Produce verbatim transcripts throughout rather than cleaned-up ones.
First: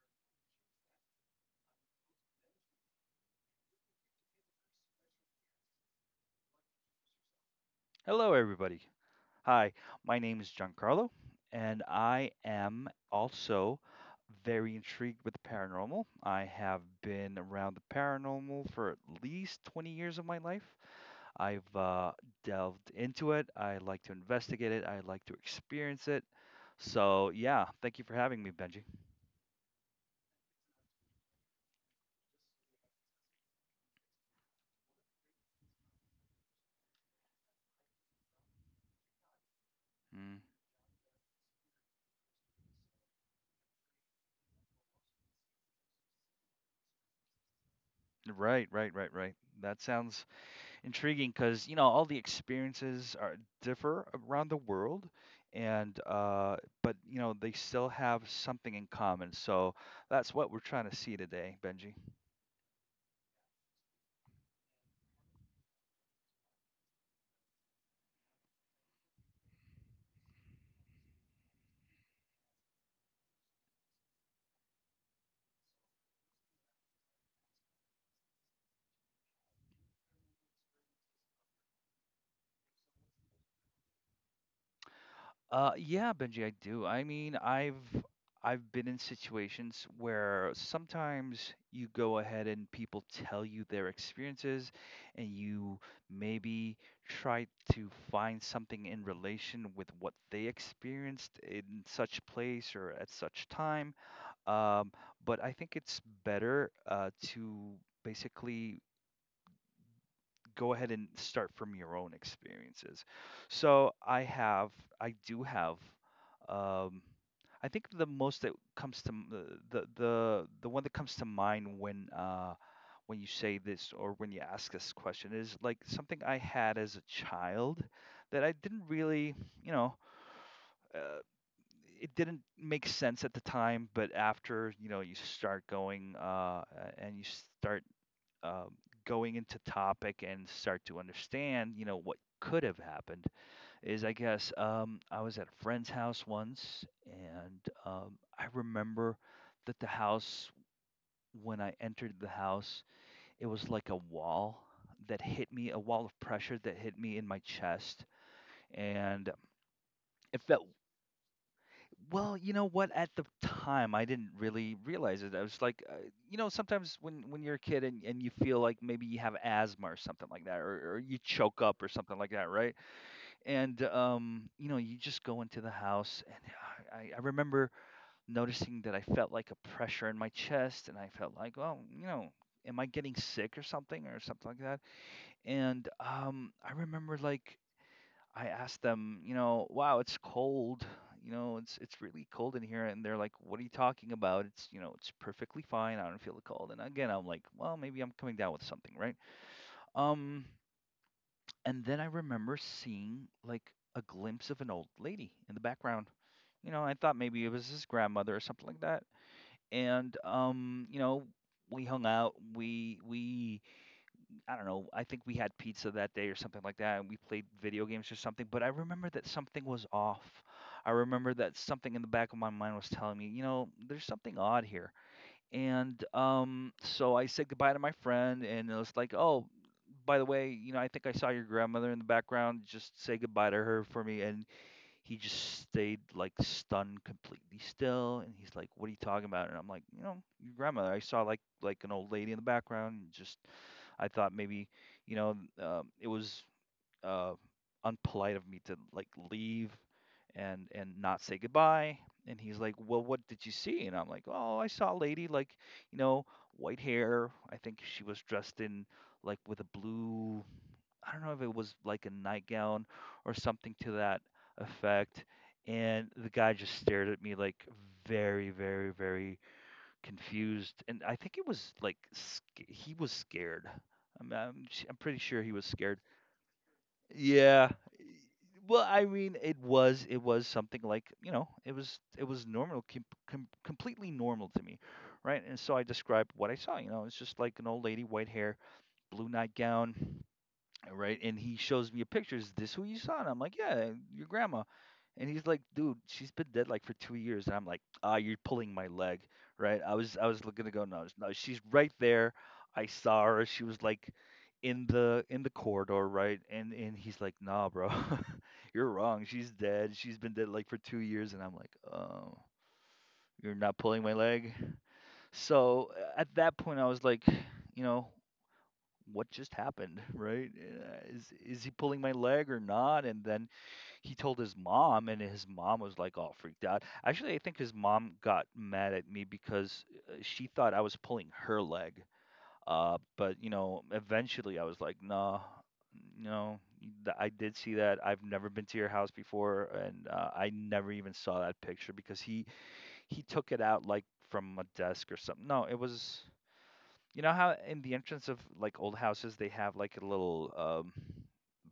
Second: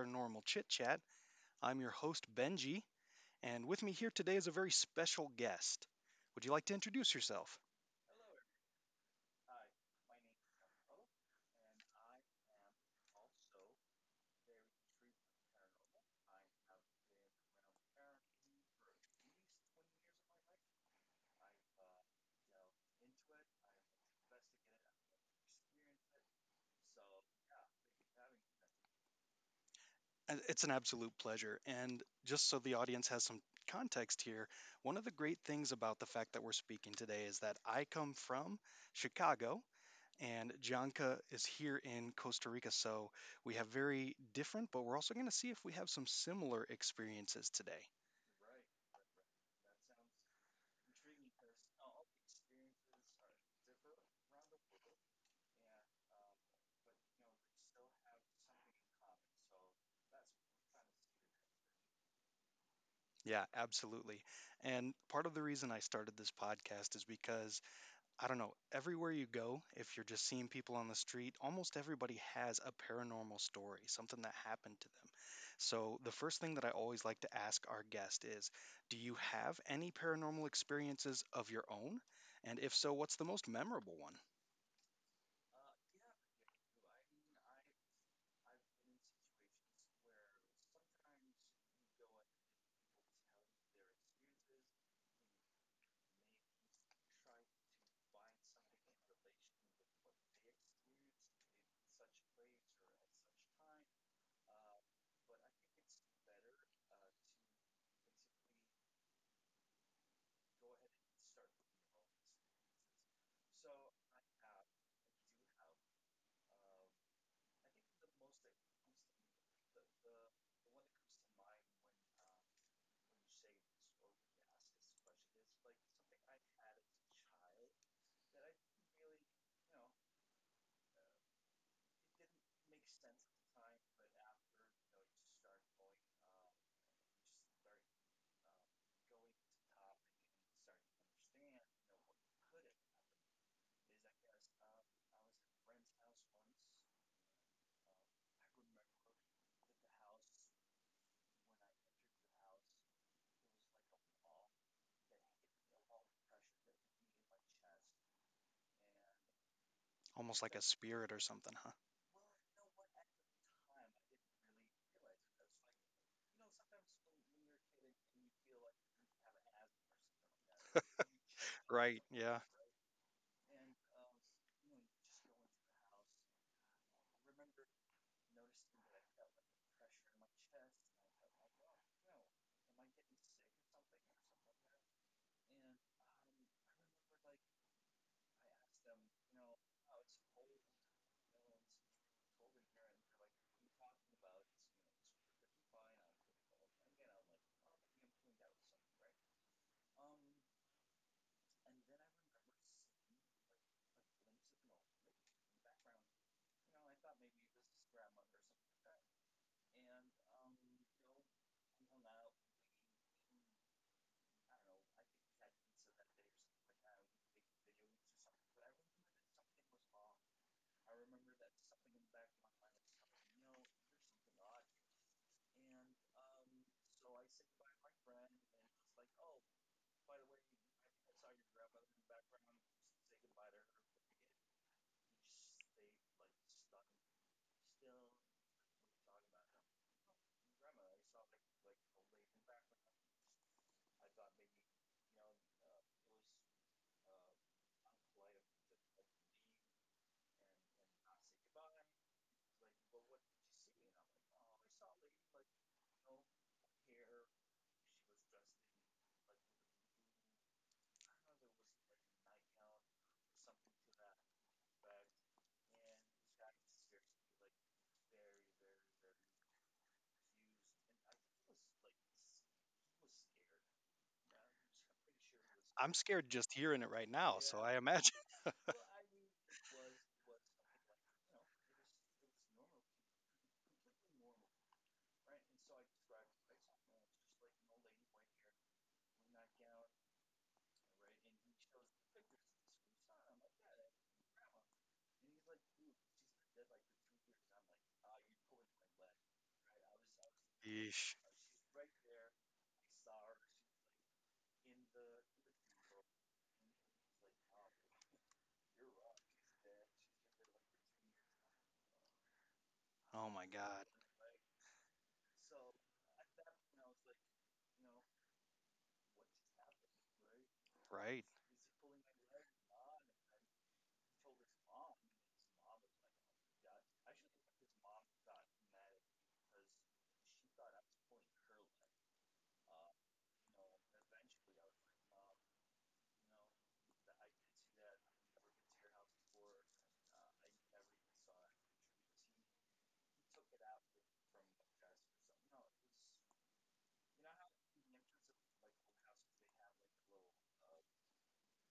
Paranormal Chit Chat. I'm your host, Benji, and with me here today is a very special guest. Would you like to introduce yourself? Hello, everybody. Hi, my name is Giancarlo, and I am also very intrigued with the paranormal. I have been around the paranormal for at least twenty years of my life. I've uh, delved into it. I like to investigate it. I like to experience it. So, yeah, thank you for having me, Benji. Uh, It's an absolute pleasure. And just so the audience has some context here, one of the great things about the fact that we're speaking today is that I come from Chicago Mm, and Janka is here in Costa Rica. So we have very different, but we're also going to see if we have some similar experiences today. right, right, right, right. That sounds intriguing because you know all the experiences are differ around the world and uh but you know they still have something in common, so that's what we're trying to see today, Benji. Yeah, absolutely. And part of the reason I started this podcast is because, I don't know, everywhere you go, if you're just seeing people on the street, almost everybody has a paranormal story, something that happened to them. So the first thing that I always like to ask our guest is, do you have any paranormal experiences of your own? And if so, what's the most memorable one? Uh yeah, Benji, I do. I mean, i've I've been in situations where sometimes you go ahead and people tell you their experiences, and you maybe try to find something in relation with what they experienced in such place or at such time. Um, but I think it's better uh, to basically go ahead and start from your own experiences. So I have, I do have, um, I think the most that comes to m- the the the, the one that comes to mind when uh, when you say this or when you ask this question is like something I had as a child that I didn't really, you know. uh, it didn't make sense at the time, but after you know you start going uh, and you start um, going into topic and start to understand, you know, what could have happened is, I guess, um, I was at a friend's house once, and um, I remember that the house when I entered the house, it was like a wall that hit me, a wall of pressure that hit me in my chest, and Almost it like a felt— spirit or something, huh? Well, you know what? At the time, I didn't really realize it. I was like, uh, you know, sometimes when when you're a kid and, and you feel like maybe you have asthma or something like that, or, or you choke up or Right, something like yeah. that, right? And um, you know, you just go into the house, and I, I remember noticing that I felt like a pressure in my chest, and I felt like, well, you know, am I getting sick or something or something like that? And um, I remember like I asked them, you know, wow, it's cold. You know, it's it's really cold in here, and they're like, "What are you talking about? It's— you know, it's perfectly fine. I don't feel the cold." And again, I'm like, "Well, maybe I'm coming down with something, right?" Um, and then I remember seeing like a glimpse of an old lady in the background. You know, I thought maybe it was his grandmother or something like that. And um, you know, we hung out. We we I don't know. I think we had pizza that day or something like that, and we played video games or something. But I remember that something was off. I remember that something in the back of my mind was telling me, you know, there's something odd here. And um, so I said goodbye to my friend, and it was like, oh, by the way, you know, I think I saw your grandmother in the background. Just say goodbye to her for me. And he just stayed like stunned, completely still. And he's like, what are you talking about? And I'm like, you know, your grandmother. I saw like— like an old lady in the background, just— I thought maybe, you know, um, it was uh, unpolite of me to like leave and and not say goodbye. And he's like, "Well, what did you see?" And I'm like, "Oh, I saw a lady like, you know, white hair. I think she was dressed in like with a blue. I don't know if it was like a nightgown or something to that effect." And the guy just stared at me like very, very, very confused, and I think it was like sc- he was scared. I'm, I'm sh- I'm pretty sure he was I'm scared. scared just hearing it right now, so Yeah. I e, imagine. Well, I mean, it was— it was something like you know, it was— it was normal, com- com- completely normal to me, right? And so I described what I saw. You know, it's just like an old lady, white hair, blue nightgown, right? And he shows me a picture. Is this who you saw? And I'm like, yeah, your grandma. And he's like, dude, she's been dead like for two years. And I'm like, ah, you're pulling my leg, right? I was, I was gonna go, no, Yeesh. no, she's right there. I saw her. She was like in the in the corridor, right? And and he's like, nah, bro, you're wrong. She's dead. She's been dead like for two years. And I'm like, oh, Oh my you're not God. pulling my leg. So uh, at that point, I was like, you know, what just happened right? Uh, Right. is is he pulling my leg or not? And then he told his mom, and his mom was like all freaked out. Actually, I think his mom got mad at me because uh, she thought I was pulling her leg. Uh but you know, eventually I was like, nah, no, th- I did see that. I've never been to your house before, and uh, I never even saw that picture because he he took it out like from a desk or something. No, it was— you know how in the entrance of like old houses, they have like a little um,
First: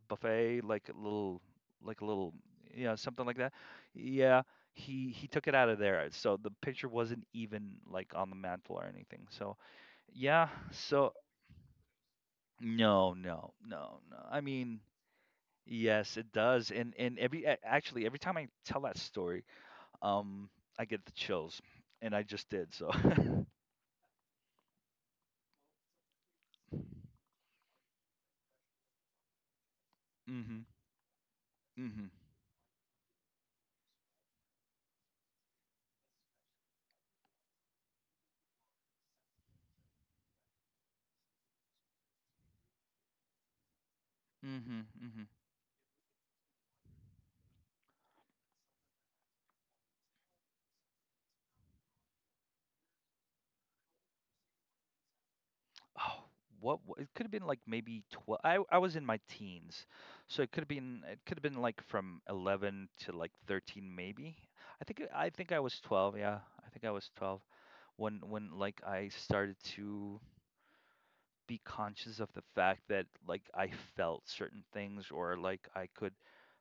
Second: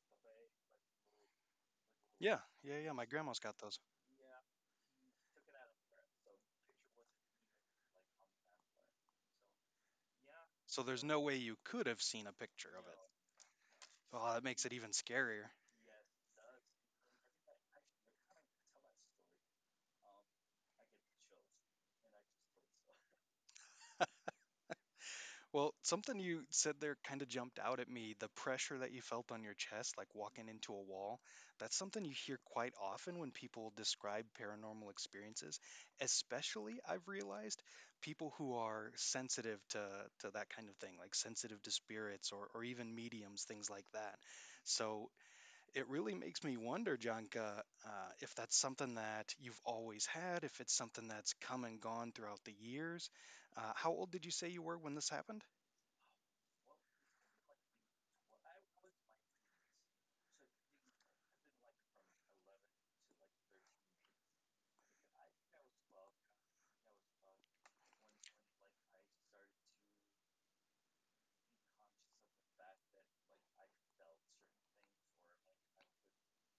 buffet, like a little, like a little, Yeah. Yeah. you Yeah. know, My something like grandma's that. got those. Yeah, he he took it out of there, so the picture wasn't even like on the mantle or anything. So yeah, So there's so no way you could have seen a picture of it. no, no, no, no. Oh, I that makes it mean, even scarier. yes, it does, and and every a- actually every time I tell that story, um, I get the chills, and I just did. So. Well, something you said there kind of jumped out at me, the pressure that you felt on your chest, like walking Mhm, into a wall. That's something mhm, you hear quite often when people describe paranormal experiences, especially I've realized people who are sensitive to to that kind of thing, like sensitive to spirits or or even mediums, things like that. mhm, So mhm. it really makes me wonder, Janka, uh, if that's something that you've always had, if it's something that's come and gone throughout the years. Uh, how old did you say you were when this happened? Oh, what wa it could have been like maybe twelve. I I was in my teens, so it could have been— it could have been like from eleven to like thirteen maybe. I think uh, I think I was twelve, yeah. I think I was twelve when when like I started to be conscious of the fact that like I felt certain things or like I could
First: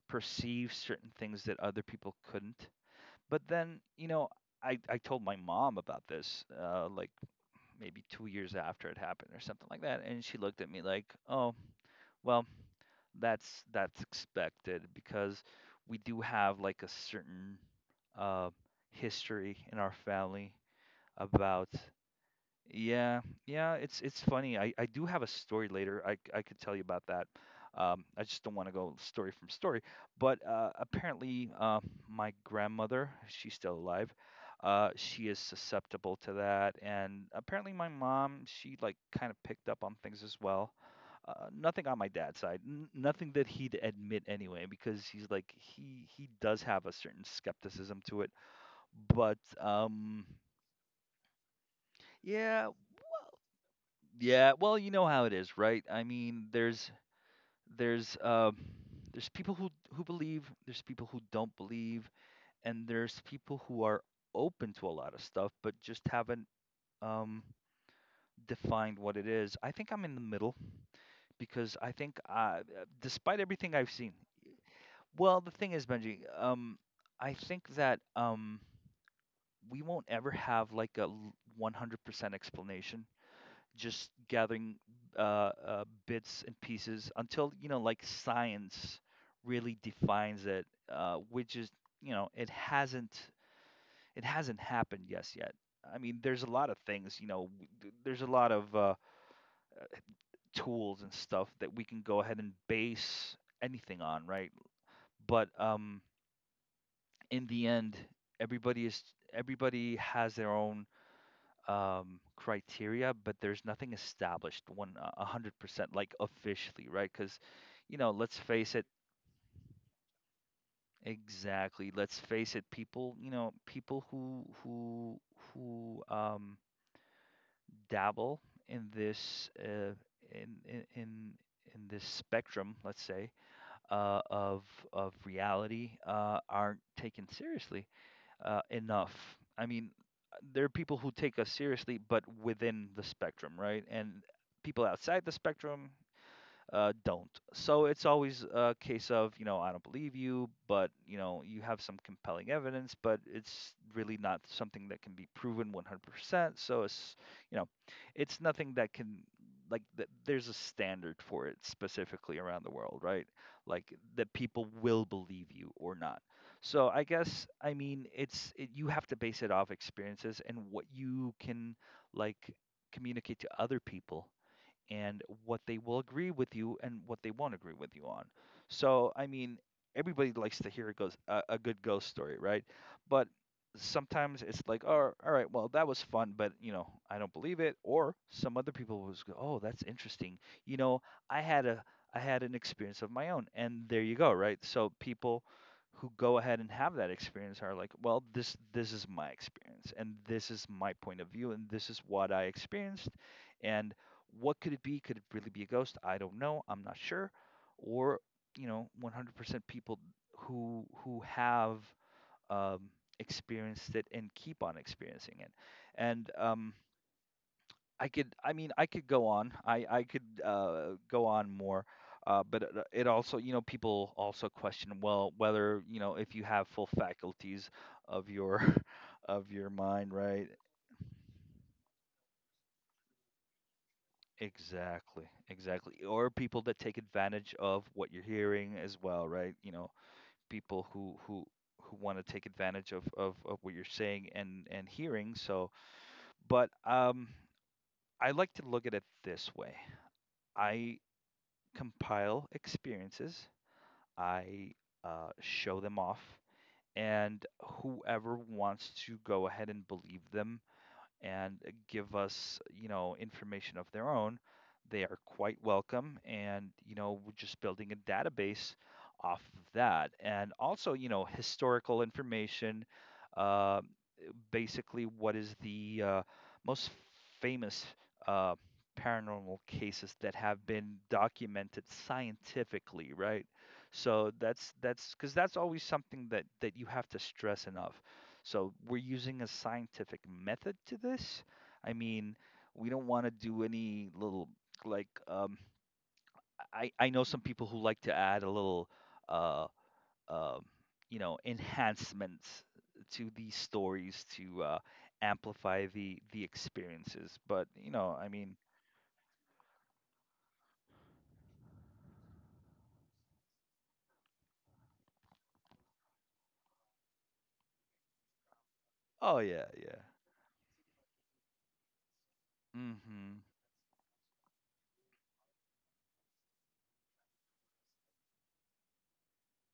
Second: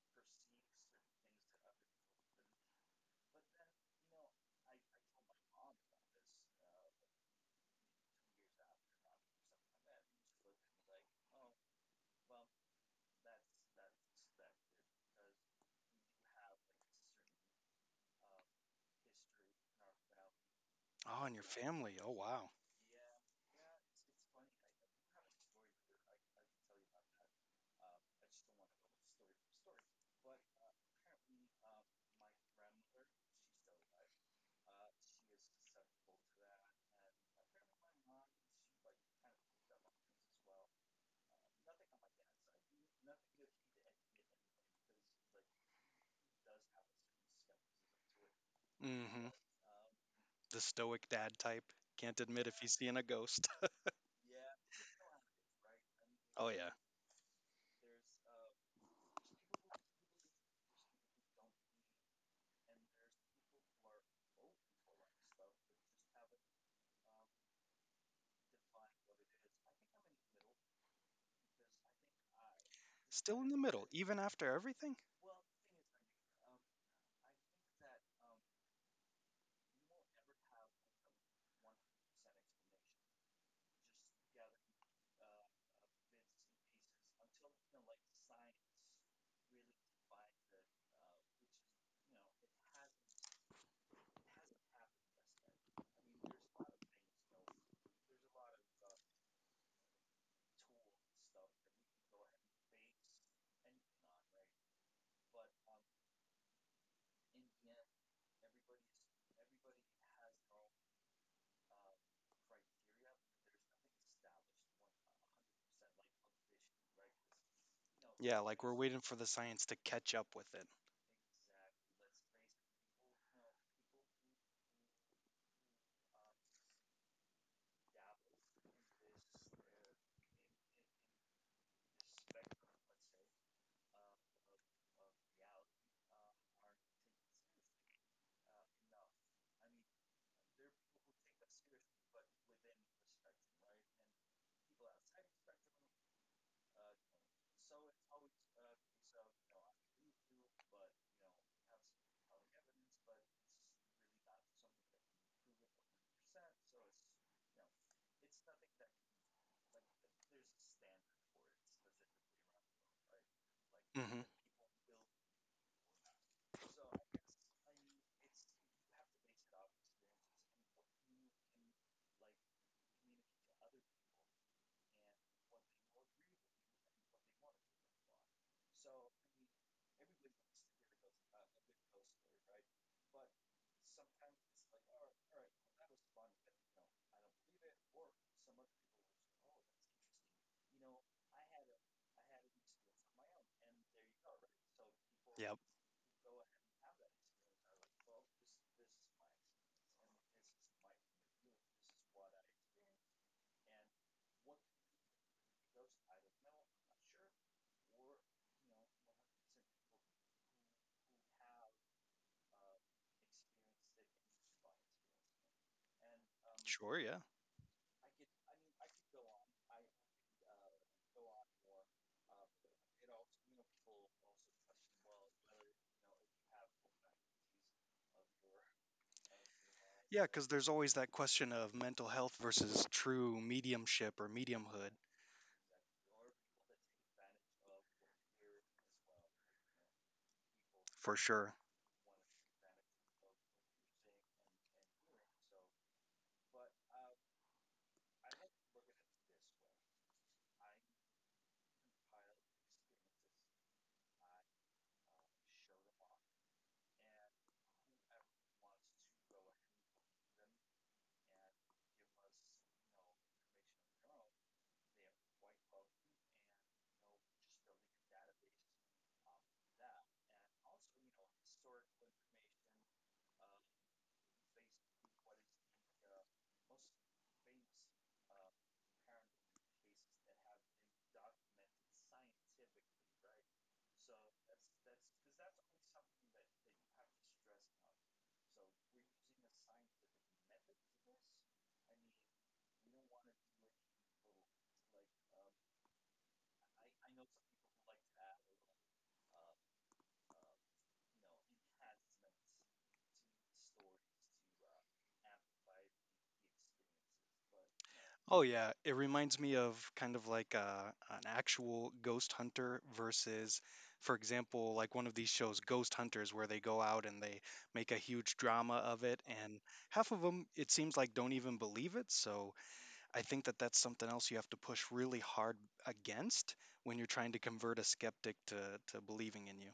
perceive certain things that other people couldn't. But then, you know, I I told my mom about this, uh, like maybe two years after it happened or something like that. And she looked at me like, oh, well, that's that's expected because we do have like a certain uh, history in our family Oh, and your about— family. Oh, wow. yeah, yeah, it's it's funny. I I do have a story later. I c- I could tell you about that. Um, I just don't want to go story from story. But uh, apparently, uh, my grandmother, she's still alive. Uh, she is susceptible to that, and apparently, my mom, she like kind of picked up on things as well. Uh, nothing on my dad's side, n- nothing that he'd admit anyway, because he's like he he does have a certain skepticism to it. mm hmm But um, The stoic dad type. Can't admit if yeah. he's seeing a Well, ghost. yeah, well, you know how it is, right? I mean, Oh, yeah. there's there's uh, there's people who who believe, there's people who don't believe, and there's people who are open to a lot of stuff, but just haven't um, defined what it is. I think I'm in the middle because I think, uh, despite Still in the everything middle, I've seen— even after everything? well, the thing is, Benji, um, I think that um, we won't ever have like a l- one hundred percent explanation, just gathering uh, uh, bits and pieces until you know, like science really defines it, uh, which is— you know, it hasn't it hasn't happened yes yet. I mean, there's a lot of things, you know. W- th- there's a lot of uh, tools and stuff that we can go ahead and base anything on, right? But um in the end, everybody is everybody has their own um criteria, but there's nothing established, one— uh, a hundred percent, like officially, right? Because you know, let's Yeah, like we're face it— waiting for the science to catch up with exactly, let's face it, people, you know, people who who who um dabble in this uh in in in in this spectrum, let's say, uh of of reality, uh aren't taken seriously uh, enough. I mean, there are people who take us seriously, but within the spectrum, right? And people outside the spectrum, uh, don't. So it's always a case of, you know, I don't believe you, but, you know, you have some compelling evidence, but it's really not something that can be proven one hundred percent. So it's, you know, it's nothing that can, like, th- there's a standard for it specifically around the world, right? Like, it. Mm hmm that people will believe you or not. So I guess, I mean, it's, it, you have to base it off experiences and what you can, like, communicate to other people and what they will agree with you and what they won't agree with you on. So, I mean, everybody likes to hear a, ghost, a, a good ghost story, right? But sometimes it's like, oh, all right, well, that was fun, but, you know, I don't believe it. Or some other people was, go, oh, that's interesting. You know, I had a, I had an experience of my own, and there you go, right? So people Yep. who go ahead and have that experience are like, well, this this is my experience, and this is my point of view, and this is what I experienced, and what could it be? Could it really be a ghost? I don't know. I'm not sure. Or, you know, one hundred percent people who who have um, experienced it and keep on experiencing it. And um, Sure, yeah. I could, I mean, I could go on. I I could uh, go on more. Uh, but it it also, you know, people also question, well, whether you know if you have full faculties of your of your mind, Yeah, right? because there's always that question of mental health versus true mediumship or mediumhood. Exactly, exactly. Or people that take advantage of what you're hearing as well, right? You know, people For who who sure. who want to take advantage of, of of what you're saying and and hearing. So, but um, I like to look at it this way. I compile experiences. I uh, show them off, and whoever wants to go ahead and believe them and give us, you know, information of their own, they are quite welcome. And, you know, we're just building a database off of that. And also, you know, historical information. Um, Basically, what is the uh, most famous uh, paranormal cases that have been documented scientifically, right? So that's that's because that's always something that that you have to stress enough. So we're using a scientific method to this. I mean, we don't want to do any little like um, I I know some people who like to add a little. Uh, um, you know enhancements to these stories to uh, amplify the the experiences. But you know, I Oh mean. yeah, it reminds me of kind of like uh an actual ghost hunter versus, for example, like one of these shows, Ghost Hunters, where they go out and they make a huge drama of it, Oh and yeah, yeah. half of them it seems like don't even believe it. So I Mm-hmm. think that that's something else you have to push really hard against when you're trying to convert a skeptic to to believing in you.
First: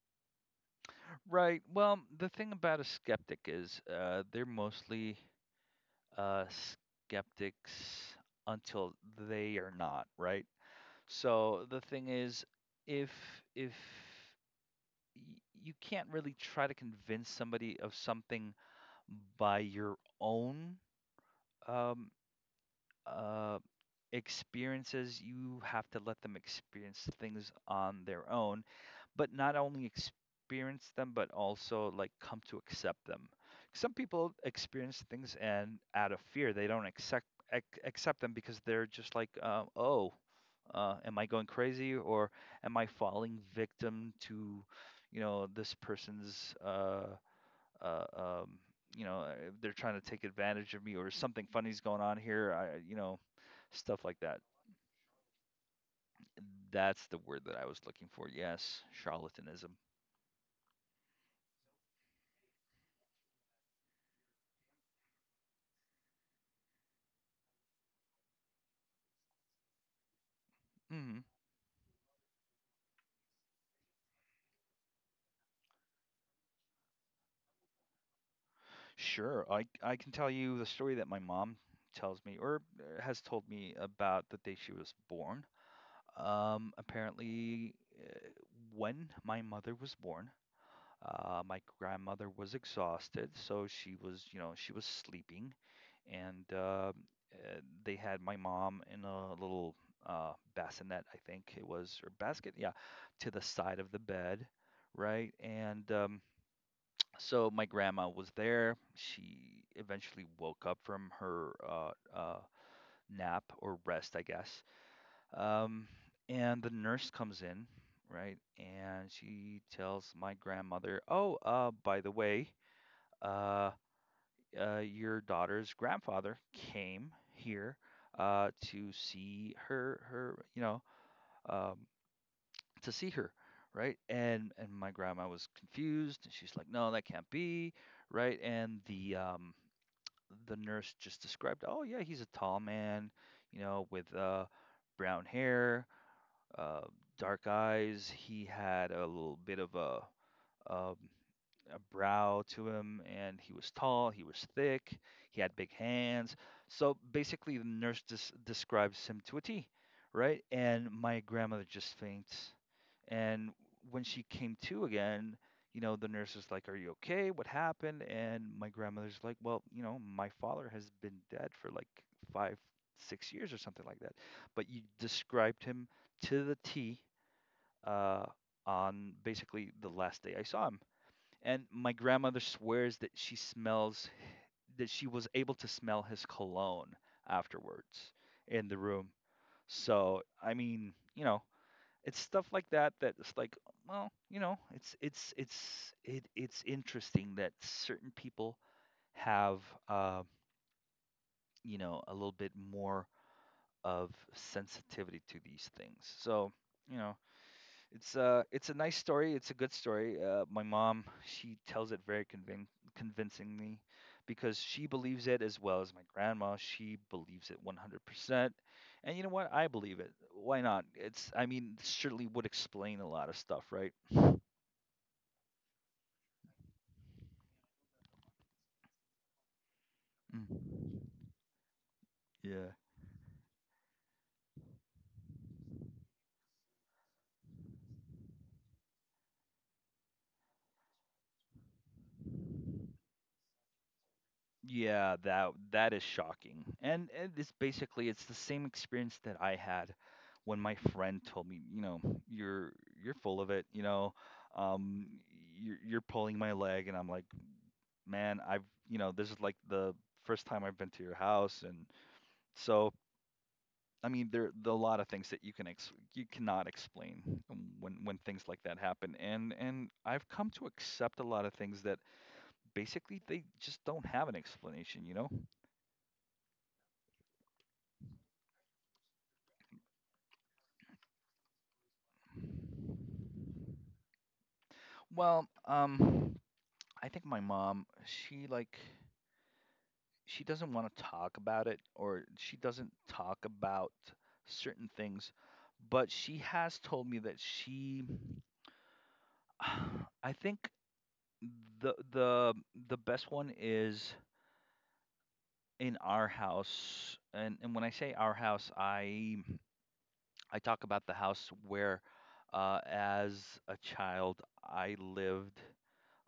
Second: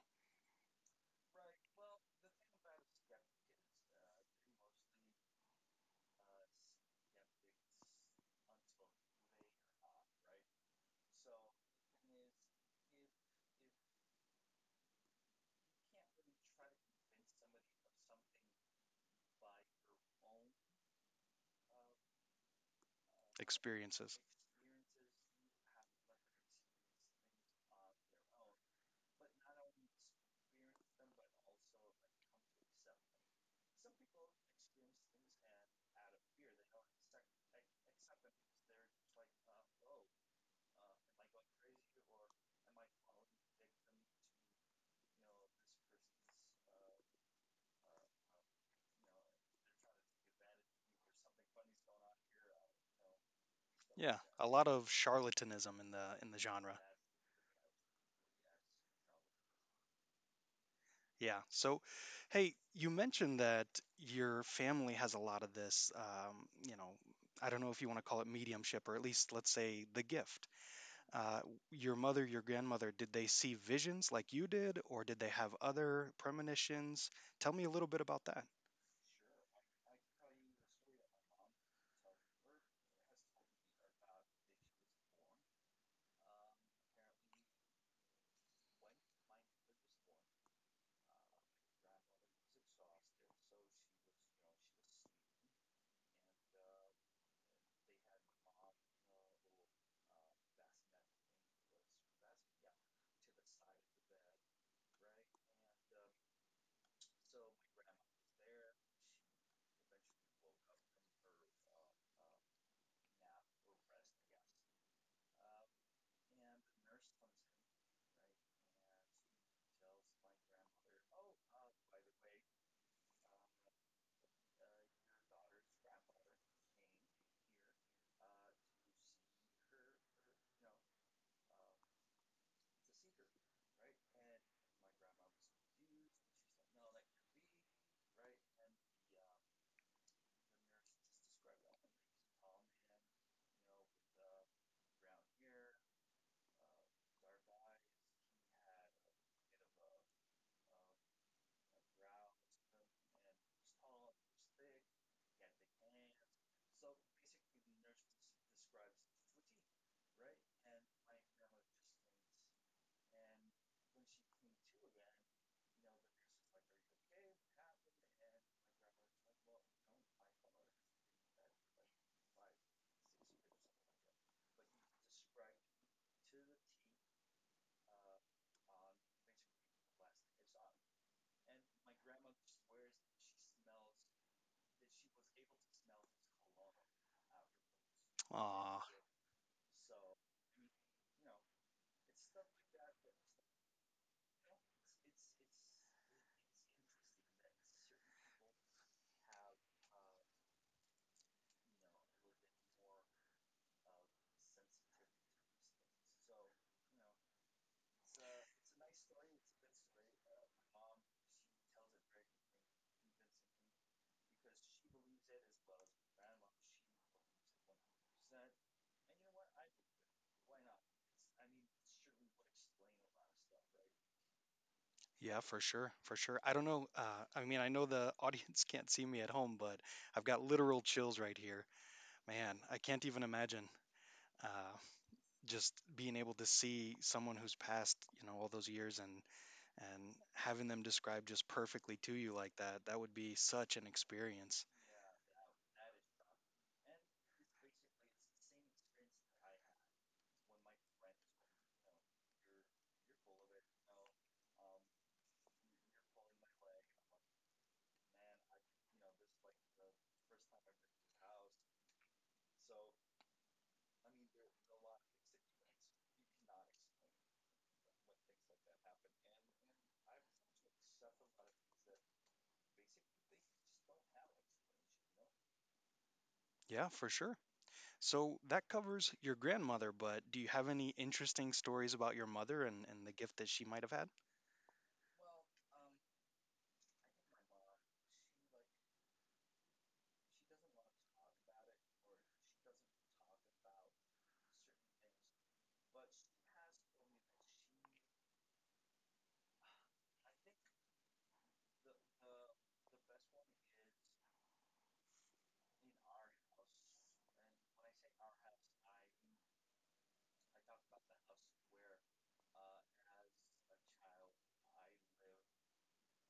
Right. Well, the thing about a skeptic is uh, they're mostly uh, skeptics until they are not, right? So the thing is, if if y- you can't really try to convince somebody of something by your own um, uh, Experiences. experiences, you have to let them experience things on their own, but not only experience them, but also like come to accept them. Some people experience things and out of fear, they don't accept ac- accept them because they're just like, uh, oh, uh, am I going crazy, or am I falling victim to, you know, this person's uh, uh, um, you know, uh, they're trying to take advantage of me, or something funny's going on here. I, you know, stuff Yeah, like that. a lot of charlatanism in the in the genre. That's the word that I was looking for. Yes, charlatanism. Yeah. So, hey, you mentioned that your family has a lot of this, um, you know, I don't know if you want to call it mediumship or at least let's say the gift. Hmm. Uh, your mother, your grandmother, did they see visions like you did, or did they have other premonitions? Tell me a little bit about that. Sure. I, I can tell you the story that my mom tells me, or uh, has told me about the day she was born. Um, apparently, uh, when my mother was born, uh, my grandmother was exhausted, so she was, you know, she was sleeping, and uh, uh, they had my mom in a little uh, bassinet, I think it was, or basket, yeah, to the side of the bed, right? And um, so my grandma was there. She eventually woke up from her uh, uh, nap or rest, I guess. Um, and the nurse comes in, right? And she tells my grandmother, "Oh, uh, by the way, uh, uh, your daughter's grandfather came here uh, to see her, her, you know, um, to see her," right? And and my grandma was confused. And she's like, "No, that can't be," right? And the um, the nurse just described, "Oh yeah, he's a tall man, you know, with uh, brown hair, uh, dark eyes. He had a little bit of a Um, a brow to him, and he was tall, he was thick, he had big hands." So basically, the nurse des- describes him to a T, right? And my grandmother just faints. And when she came to again, you know, the nurse is like, "Are you okay? What happened?" And my grandmother's like, "Well, you know, my father has been dead for like five, six years or something like that. But you described him to the T uh, on basically the last day I saw him." And my grandmother swears that she smells, that she was able to smell his cologne afterwards in the Ah, room. So, I mean, you know, it's stuff like that that's like, well, you know, it's it's it's it, it's interesting that certain people have uh, you know, a little bit more of sensitivity to these things. So, you know, It's uh it's a nice story. It's a good story. Uh, my mom, she tells it very convin convincingly because she believes it, as well as my grandma. She believes it one hundred percent. And you know what? I believe it. Why not? It's, I mean, it certainly would explain a lot of stuff, right? yeah, for sure, for sure. I don't know. Uh, I mean, I know the audience can't see me at home, but I've got Mm. literal chills right here. Man, Yeah. I can't even imagine. Uh, just being able to see someone who's passed, you know, all those years and and having them described just perfectly to you like that, that would be such an experience. Yeah, that that is shocking. And, and it's basically it's the same experience that I had when my friend told me, you know, you're you're full of it, you know, um, you're you're pulling my leg, and I'm like, man, I've you know, this is like the first time I've been to your house, and so, I mean, there there are a lot of things that you can ex you cannot explain when when things like that happen, and and I've come to accept a lot of things that basically they just don't have an explanation, you know? Yeah, for sure. So that covers your grandmother, but do you have any interesting stories about your mother and, and the gift that she might have had? Well, um, I think my mom, she like she doesn't want to talk about it, or she doesn't talk about certain things, but she has told me that she I think the the the best one is in our house. And and when I say our house, I I talk about the house where uh as a child I lived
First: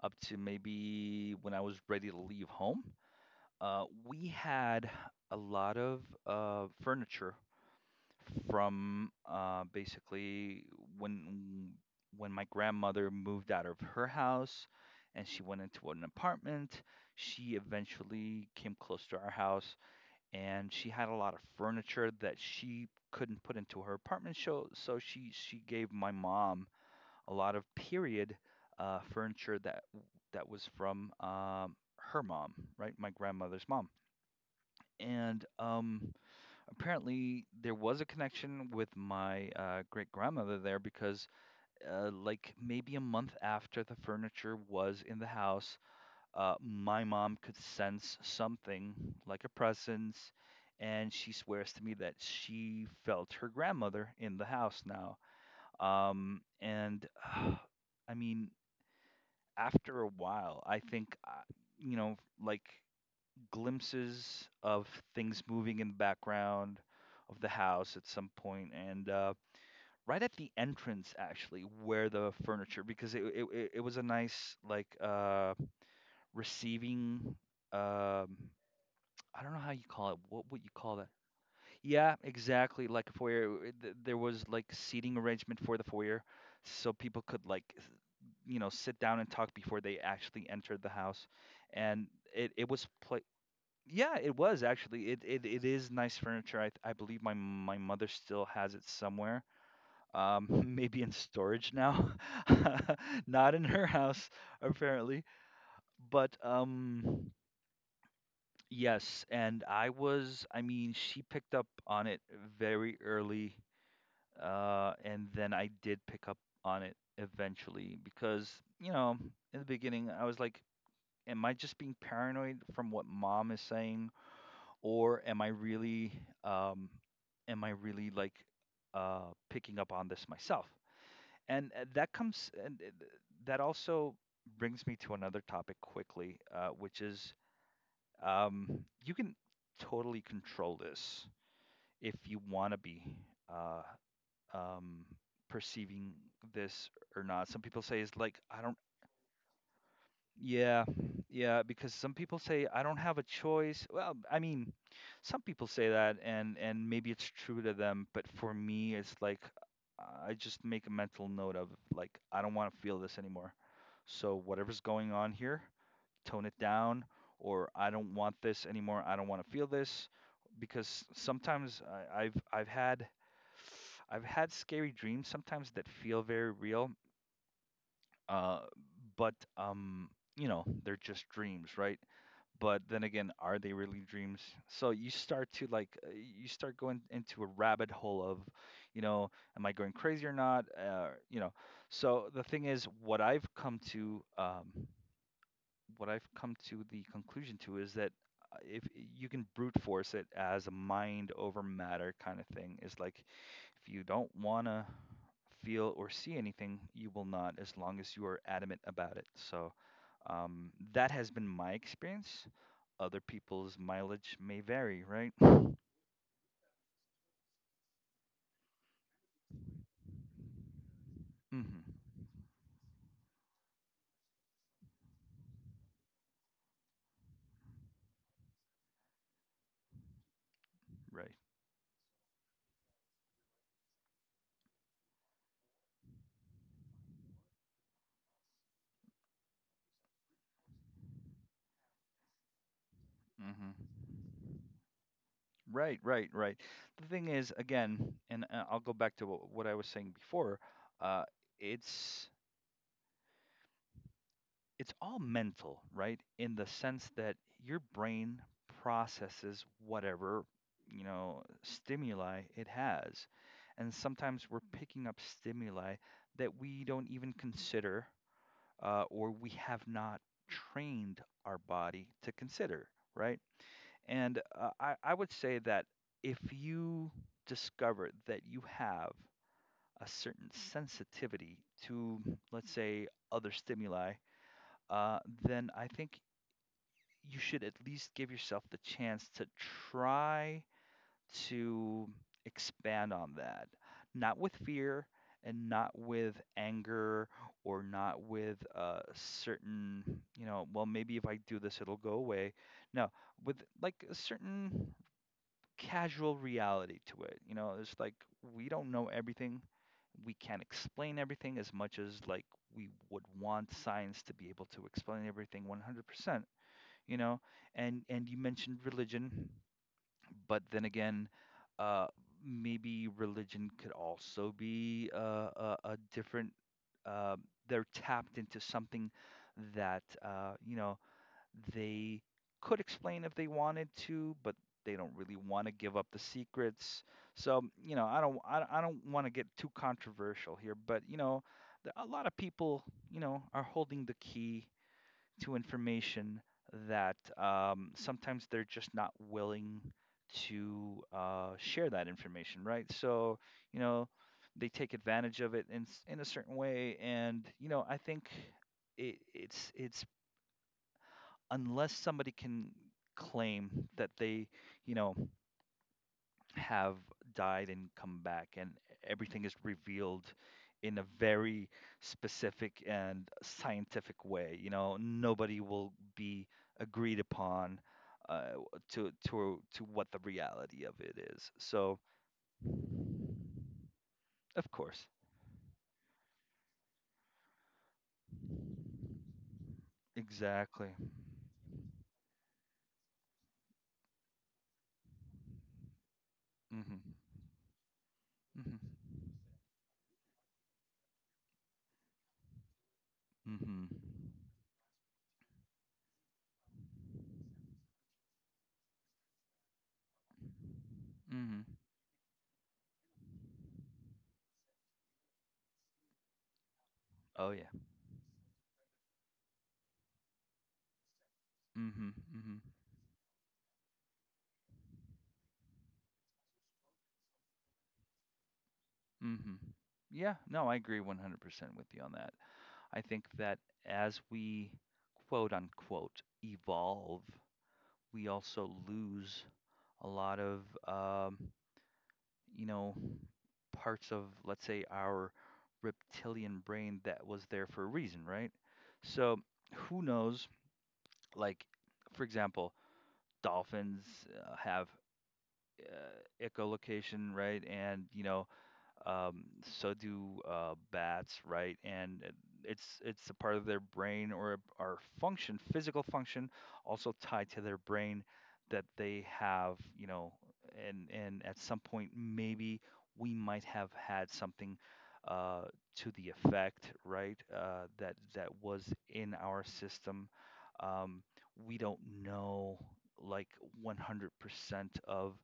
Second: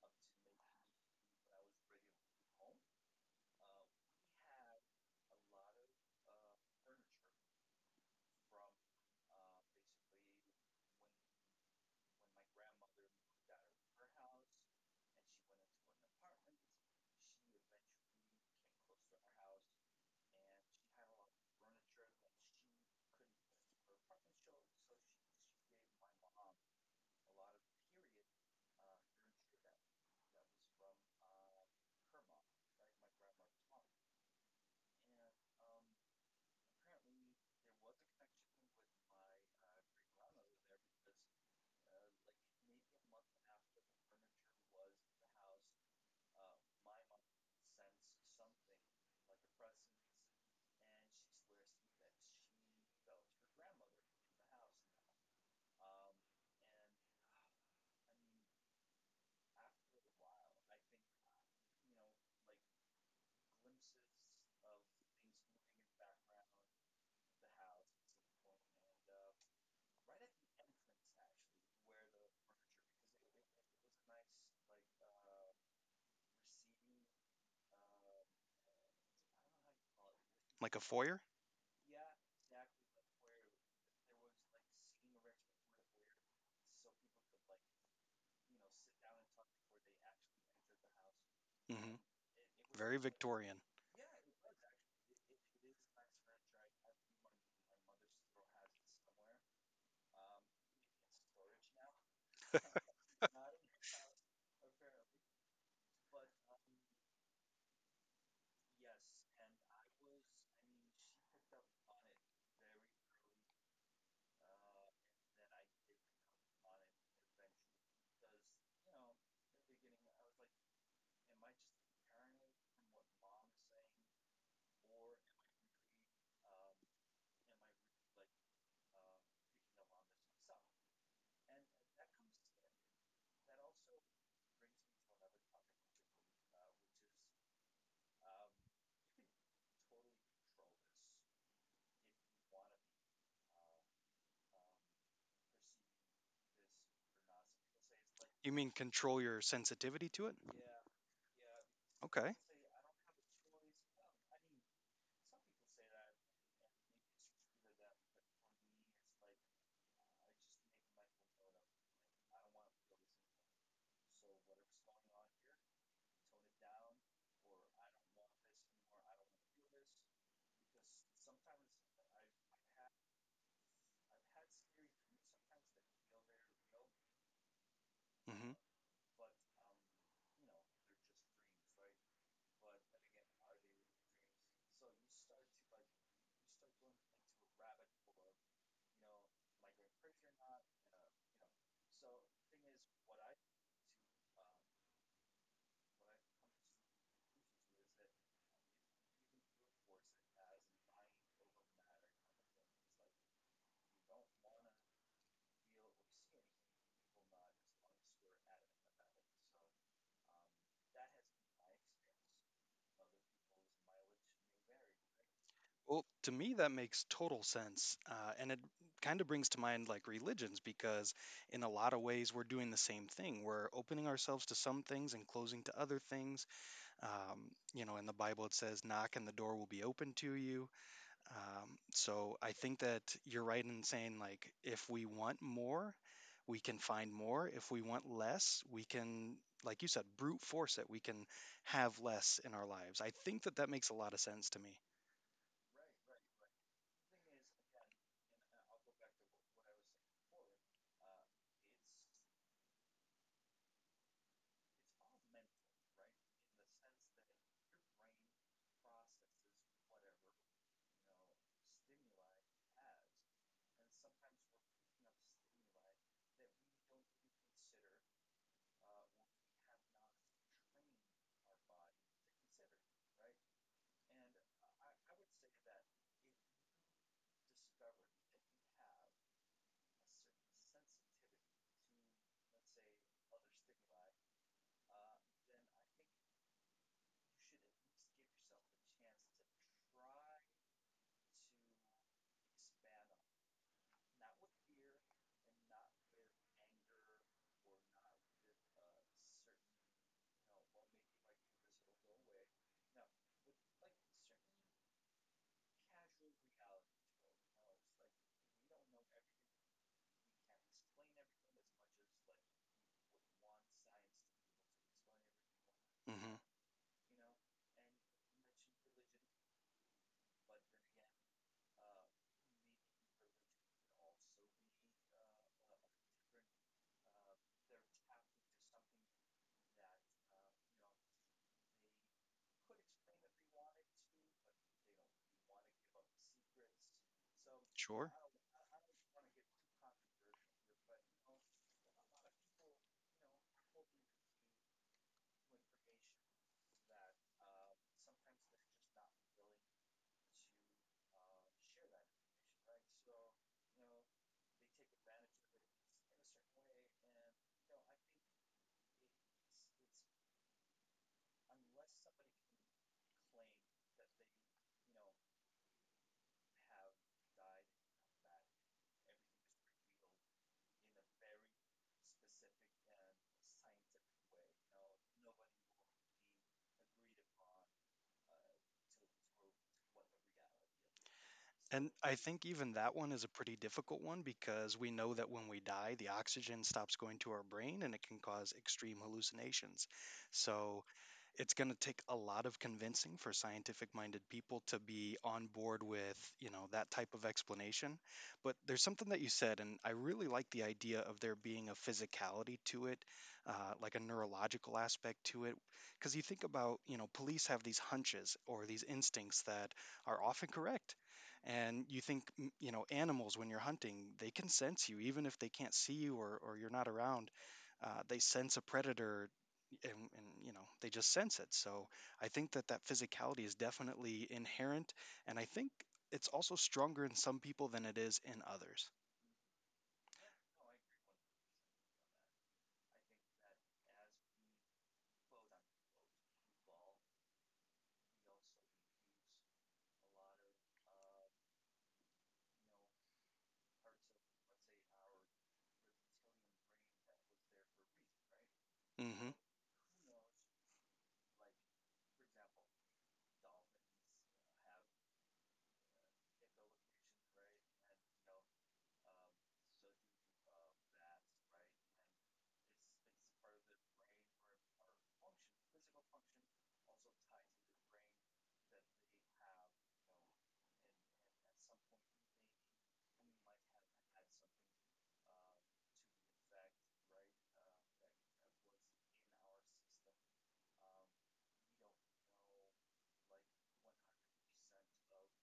up to maybe when I was ready to leave home. Uh, we had a lot of uh, furniture from uh, basically when when my grandmother moved out of her house and she went into an apartment. She eventually came close to our house, and she had a lot of furniture that she couldn't put into her apartment. So so she she gave my mom a lot of period uh, furniture that that was from um, her mom, right? My grandmother's mom. And um, Apparently, there was a connection with my uh, great grandmother there because, uh, like, maybe a month after the furniture was in the house, uh, my mom could sense something like a presence, and she swears to me that she felt her grandmother in the house now. Um, and I mean, after a while, I think, uh, you know, like, glimpses of things moving in the background of the house at some point, and uh, right at the entrance, actually, where the furniture, because it it, it it was a nice like uh, receiving, um, I don't know how you call it, what would you Like a call that? foyer? Yeah, exactly, like a foyer. It- th- there was like seating arrangement for the foyer, so people could like s- you know sit down and talk before they actually entered the house. Hmm. And it, it was Very pla Victorian. yeah, it was actually. It it, it is nice furniture. I I believe my my mother still has it somewhere. Um, maybe in storage now. Not in her house, apparently. But um yes, and I was I mean, she picked up on it very early, uh and then I did pick up on it eventually because, you know, in the beginning I was like, am I just being paranoid from what mom is saying, or am I really um, am I really like uh, picking up on this myself? And uh, that comes. And uh, th- that also brings me to another topic quickly, uh, which is, um, you can totally control this if you want to be uh, um, perceiving this or not. Some people say is like, You I mean don't— control your sensitivity to it? Yeah, yeah, because some Okay. people say I don't have a choice. Well, I mean, some people say that, and and maybe it's true to them, but for me it's like I just make a mental note of, like, I don't want to feel this anymore. So whatever's going on here, tone it down, or I don't want this anymore. I don't want to feel this because sometimes I, I've I've had I've had scary dreams sometimes that feel very real. Mm-hmm. Uh, but um you know, they're just dreams, right? But then again, are they really dreams? So you start to like uh, you start going into a rabbit hole of you know am I going crazy or not uh, you know So the thing is, what i've come to um, what I've come to the conclusion to is that uh, if you can brute force it as a mind over matter kind of thing, is like if you don't want to feel or see anything, you will not, as long as you are adamant about it. So um, that has been my experience. Other people's mileage may vary, right? Well, to me, that makes total sense. Uh, and it kind of brings to mind like religions, because in a Hmm. lot of ways, we're doing the same thing. We're opening ourselves to some things and closing to other things. Um, you know, in the Bible, it says, knock and the door will be open to you. Right. Um, so I think that you're right in saying, like, if we want more, we can find more. If we want less, we can. Like you said, brute force it. We can have less in our lives. I think that that makes Hmm. a lot of sense to me. Right, right, right. The thing is, again, and uh, I'll go back to wh- what I was saying before. Uh, it's it's all mental, right? In the sense that your brain processes whatever, you know, stimuli it has. And sometimes we're picking up stimuli that we don't even consider, uh, or we have not trained our body to consider, right? And uh, I, I would say that if you discover that you have a certain sensitivity to, let's say, other stimuli, uh, then I think you should at least give yourself the chance to try to expand on that, not with fear and not with anger or not with a certain, you know, well, maybe if I do this, it'll go away. No, with like a certain casual reality to it. You know, it's like we don't know everything. We can't explain everything as much as like we would want science to be able to explain everything Mm-hmm. one hundred percent you know and and you mentioned religion, but then again, uh maybe religion could also be, uh, a, a different, uh, they're tapped into something that, uh, you know they could explain if they wanted to, but they don't really want to give up the secrets. so you know Sure. i don't i, don't- I don't want to get too controversial here, but you know there- a lot of people, you know are holding the key to information that, um, sometimes they're just not willing to uh, share that information, right? So, you know, they take advantage of it in, s- in a certain way. And, you know, I think it, it's, it's unless somebody can claim that they, you know, have died and come back, and everything is revealed in a very specific and scientific way. You know, nobody will be agreed upon, uh, to to to what the reality of it is. And So, I think even that one is a pretty difficult one of because we course, know that when we die, the oxygen stops going to our brain and it can cause extreme hallucinations. So exactly. it's going to take a lot of convincing for scientific minded people to be on board with, you know, that Mhm. type of explanation. But there's Mhm. something that you said, and I really like the idea of there being a physicality to it, uh, Mhm. like a neurological aspect to it. Because you think about, you know, police have these hunches or these instincts that are often correct Mhm. and you think, m- you know, animals, when you're hunting, they can sense you, even if they can't see you or, or you're not around. Oh yeah. Uh, they sense a predator and, and, you know, they just sense it. So Mhm. I think Mhm. that that physicality is definitely inherent. And I think it's also stronger in some people than it is in others. Mhm. Yeah. No, I agree one hundred percent with you on that. I think that as we quote unquote evolve, we also lose a lot of, um, you know, parts of, let's say, our reptilian brain that was there for a reason, right? Hmm. So who knows? Like, for example, dolphins, uh, have, uh, echolocation, right? And, you know, um, so do, uh, bats, right? And uh, it's it's a part of their brain or our function, physical function, also tied to their brain that they have, you know, and and at some point maybe we might have had something, uh, to the effect, right? Uh, that that was in our system. Um, we don't know like one hundred percent of,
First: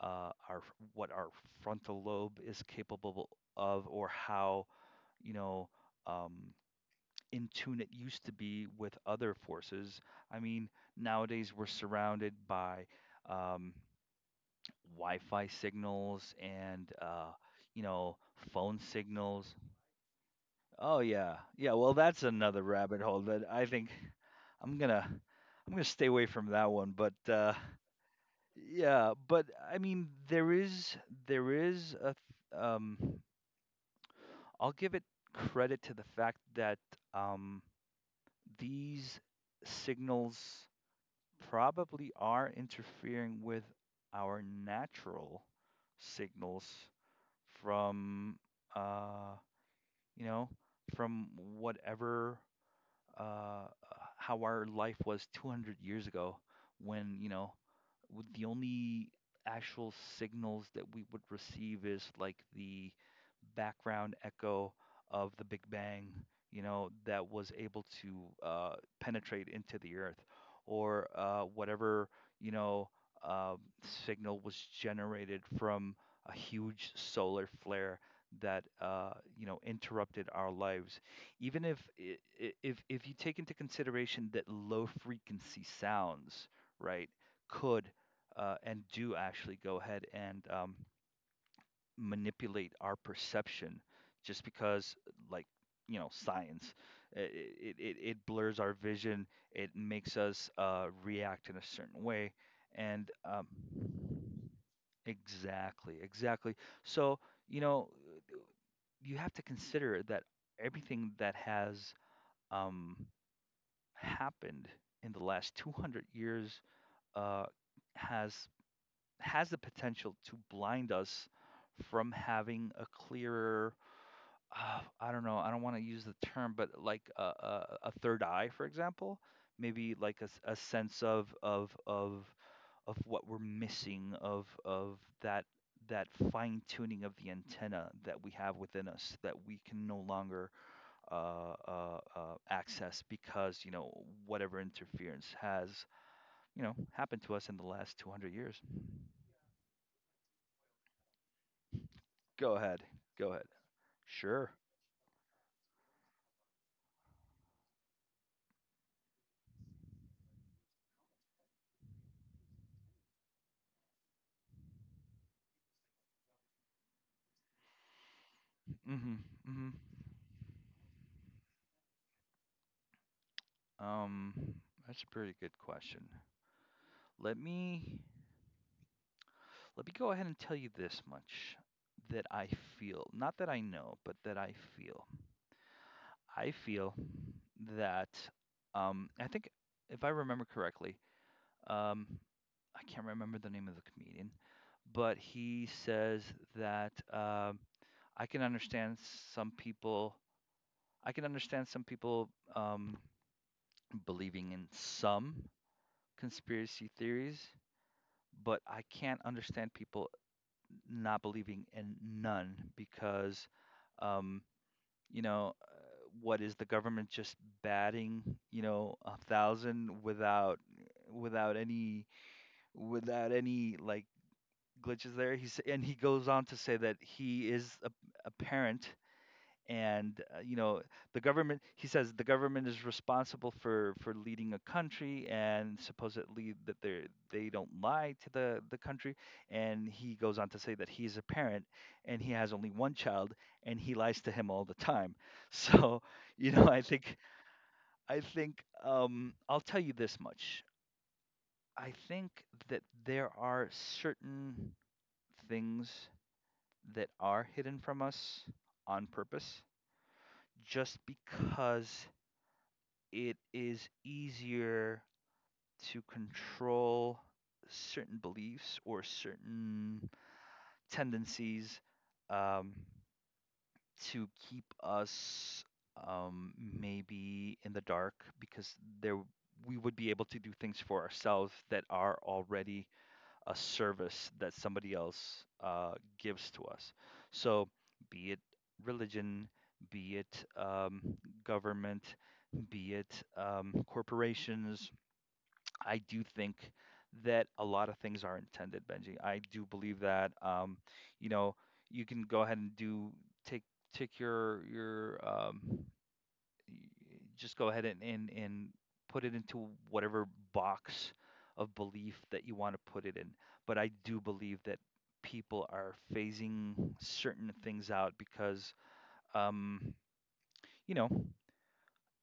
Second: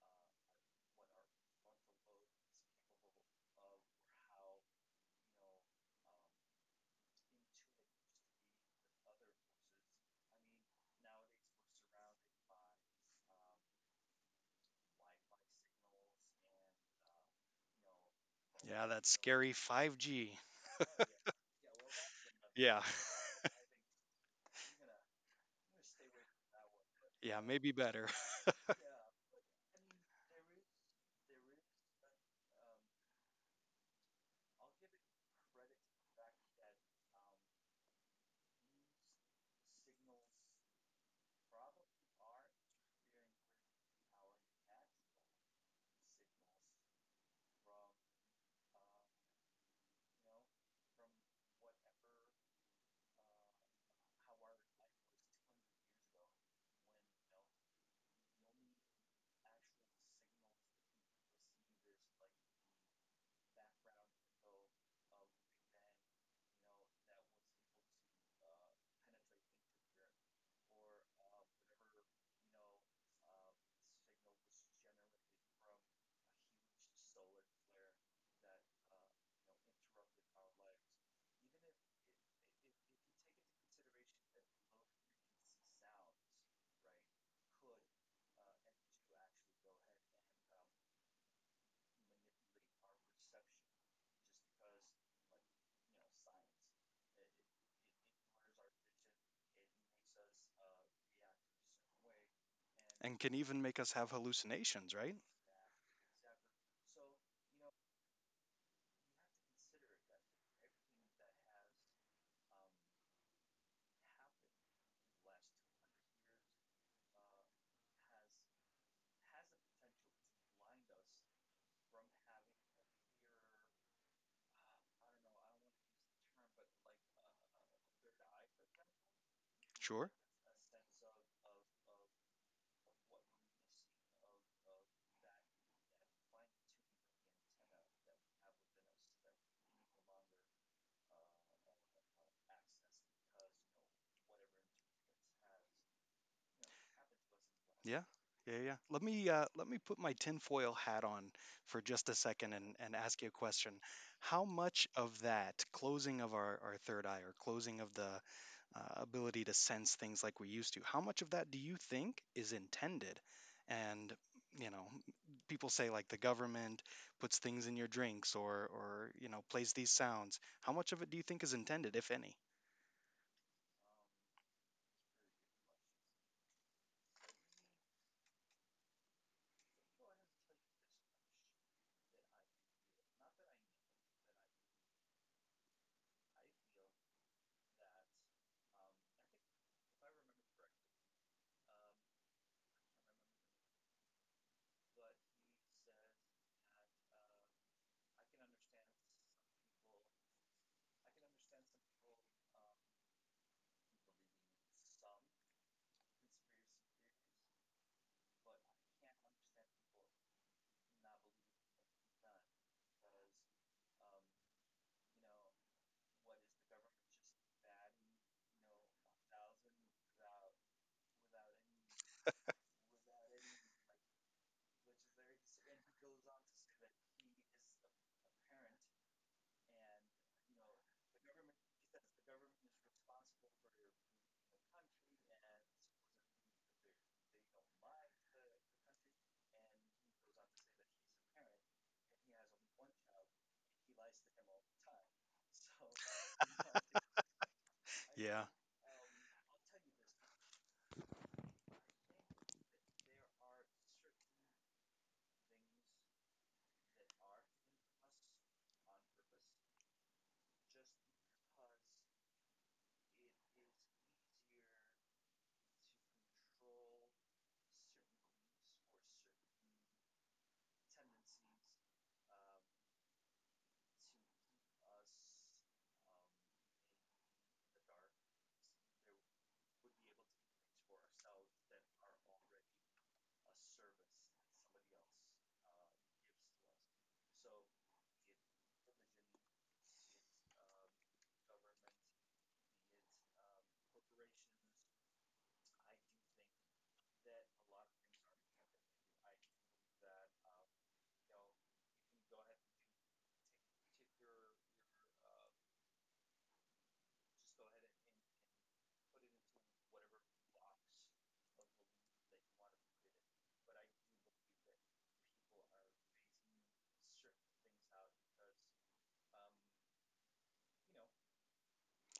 uh, our what our frontal lobe is capable of, or how, you know um, in tune it used to be with other forces. I mean, nowadays we're surrounded by, um, Wi-Fi signals and, uh, you know phone Yeah, that scary signals. five G. Oh yeah, yeah. Well, that's another Yeah. rabbit hole that I think I'm gonna I'm gonna stay away from that one. But Yeah, uh, maybe better. Yeah, but I mean, there is there is a th- um, I'll give it credit to the fact that, um, these signals probably are interfering with our natural signals from uh, you know, from whatever, uh, how our life was two hundred years ago when, you know, would- the only actual signals that we would receive is like the background echo of the Big Bang, you know, that was able to, uh, penetrate into the Earth, or, uh, whatever, you know, um signal was generated from a huge solar flare that, uh, you know interrupted our lives. Even if I- I- if if you take into consideration that low frequency sounds, right? Could, uh, and do actually go ahead and, um, manipulate our perception just because, like, you know science, it, it, it it blurs our vision, it makes us, uh, react in a certain way, and, And can um, even make us have hallucinations, right? exactly, exactly. So, you know you have to consider that everything that has, um, happened in the last two hundred years, uh, has has the potential to blind us from having a clearer, uh, I don't know, I don't want to use the term, but like a, a, a third eye, for example. Maybe Sure. like a, s- a sense of of of of what we're missing, of of that that fine tuning of the antenna that we have within us that we can no longer, uh, uh, uh, access because, you know whatever interference has, you know happened to us in the last Yeah, two hundred yeah, years. yeah. Let me uh, let me put my tinfoil hat on for just a second Go and, ahead, and ask you go a ahead. question. How Sure. much of that closing of our, our third eye or closing of the uh, ability to sense things like we used to, how much of that do you think is intended? And you know, people say like the government puts things in your drinks or or Hmm. you know Hmm. plays these sounds. How much of it do you think is intended, if any? Um, that's a pretty good question. Let me let me go ahead and tell you this much that I feel, not that I know, but that I feel. I feel that, um, I think, if I remember correctly, um, I can't remember the name of the comedian, but he says that, um, I can understand some people. I can understand some people, um, believing in some conspiracy theories, but I can't understand people not believing in none, because, um, you know, uh, what is the government just batting, you know, a thousand, without, without any without any like, glitches there? He's and he goes on to say that he is, a, a parent, and, uh, you know the government, he says the government is responsible for for leading a country, and supposedly that they they don't lie to the the country. And he goes on to say that he's a parent, and he has only one child, and he lies to him all the time. So you know i think i Yeah, think um i'll tell you this much. I think that there are certain things that are hidden from us on purpose, just because it is easier to control certain beliefs or certain tendencies, um, to keep us, um, maybe in the dark, because there we would be able to do things for ourselves that are already a service that somebody else, uh, gives to us. So, be it religion, be it, um, government, be it, um, corporations, I do think that a lot of things are intended, Benji. I do believe that. Um, you know, you can go ahead and do take take your your um, y- just go ahead and, and and put it into whatever box of belief that you want to put it in. But I do believe that people are phasing certain things out, because um, you know.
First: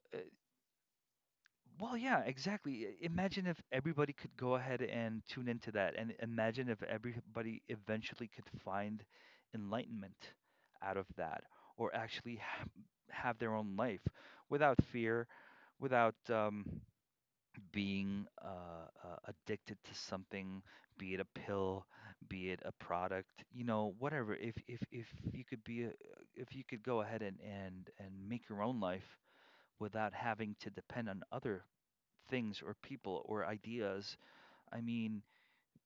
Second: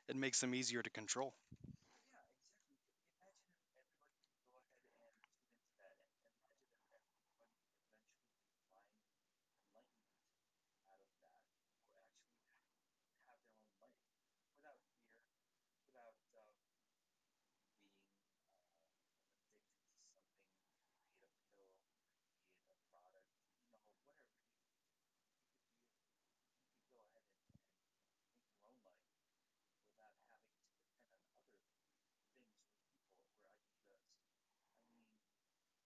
it eh, makes them easier to control. Well, yeah, exactly. I- Imagine if everybody could go ahead and tune into that, and imagine if everybody eventually could find enlightenment out of that, or actually ha- have their own life without fear, without, um, being, uh, uh, addicted to something, be it a pill, be it a product, you know, whatever. If if if you could be, a, if you could go ahead and and and make your own life without having to depend on other things or people or ideas, I mean,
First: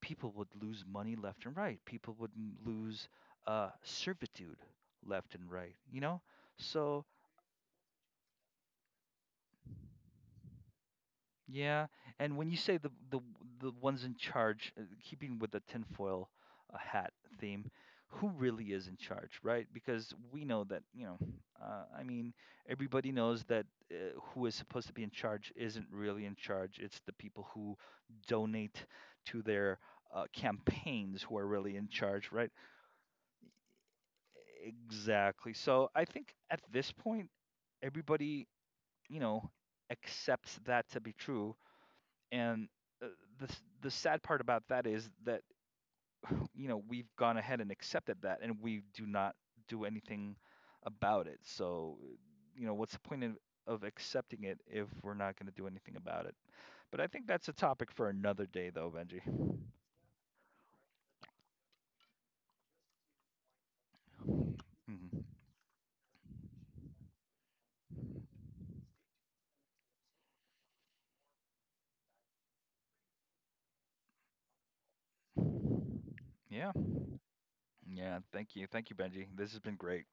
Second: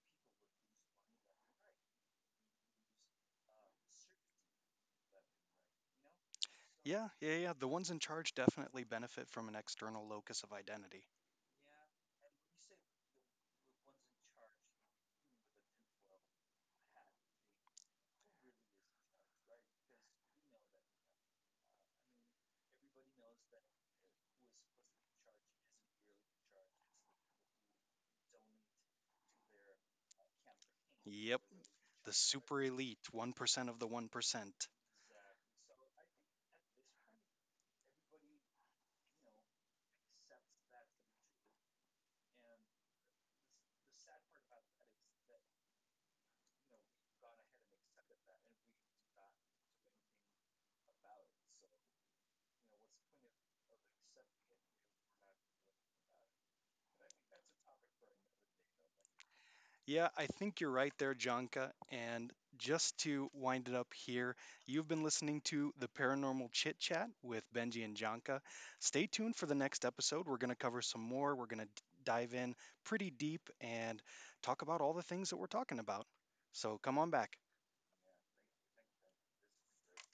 people would lose money left and right. People would m- lose, uh, servitude left and right, you know? So. Yeah, yeah, yeah. The ones in charge definitely benefit from an external locus of identity. Yeah, and when you say the, the the ones in charge, uh, keeping with the tinfoil, uh, hat theme, who really is in charge, right? Because we know that, you know, uh, I mean, everybody knows that, uh, who is supposed to be in charge isn't really in charge. It's the people who donate to their, uh, campaigns who Yep, are really in the charge, right? super elite one percent of the one percent. Exactly. So I think at this point, everybody, you know, accepts that to be true, and uh, the s- the sad part about that is that, you know we've gone ahead and accepted that, and we do not do anything about it. So uh, you know what's the point of, of accepting it if we're not going to do anything about it? But I think that's a topic for another day, though, Benji. Yeah, I think you're right there, Janka. And just to wind it up here, you've been Hmm. listening to the Paranormal Chit Chat with Benji and Janka. Stay tuned for the next episode. We're going to cover some more. We're going to dive in pretty deep and talk about all the things that we're talking about. Yeah, So come on back. yeah. Thank you, thank you, Benji. This has been great.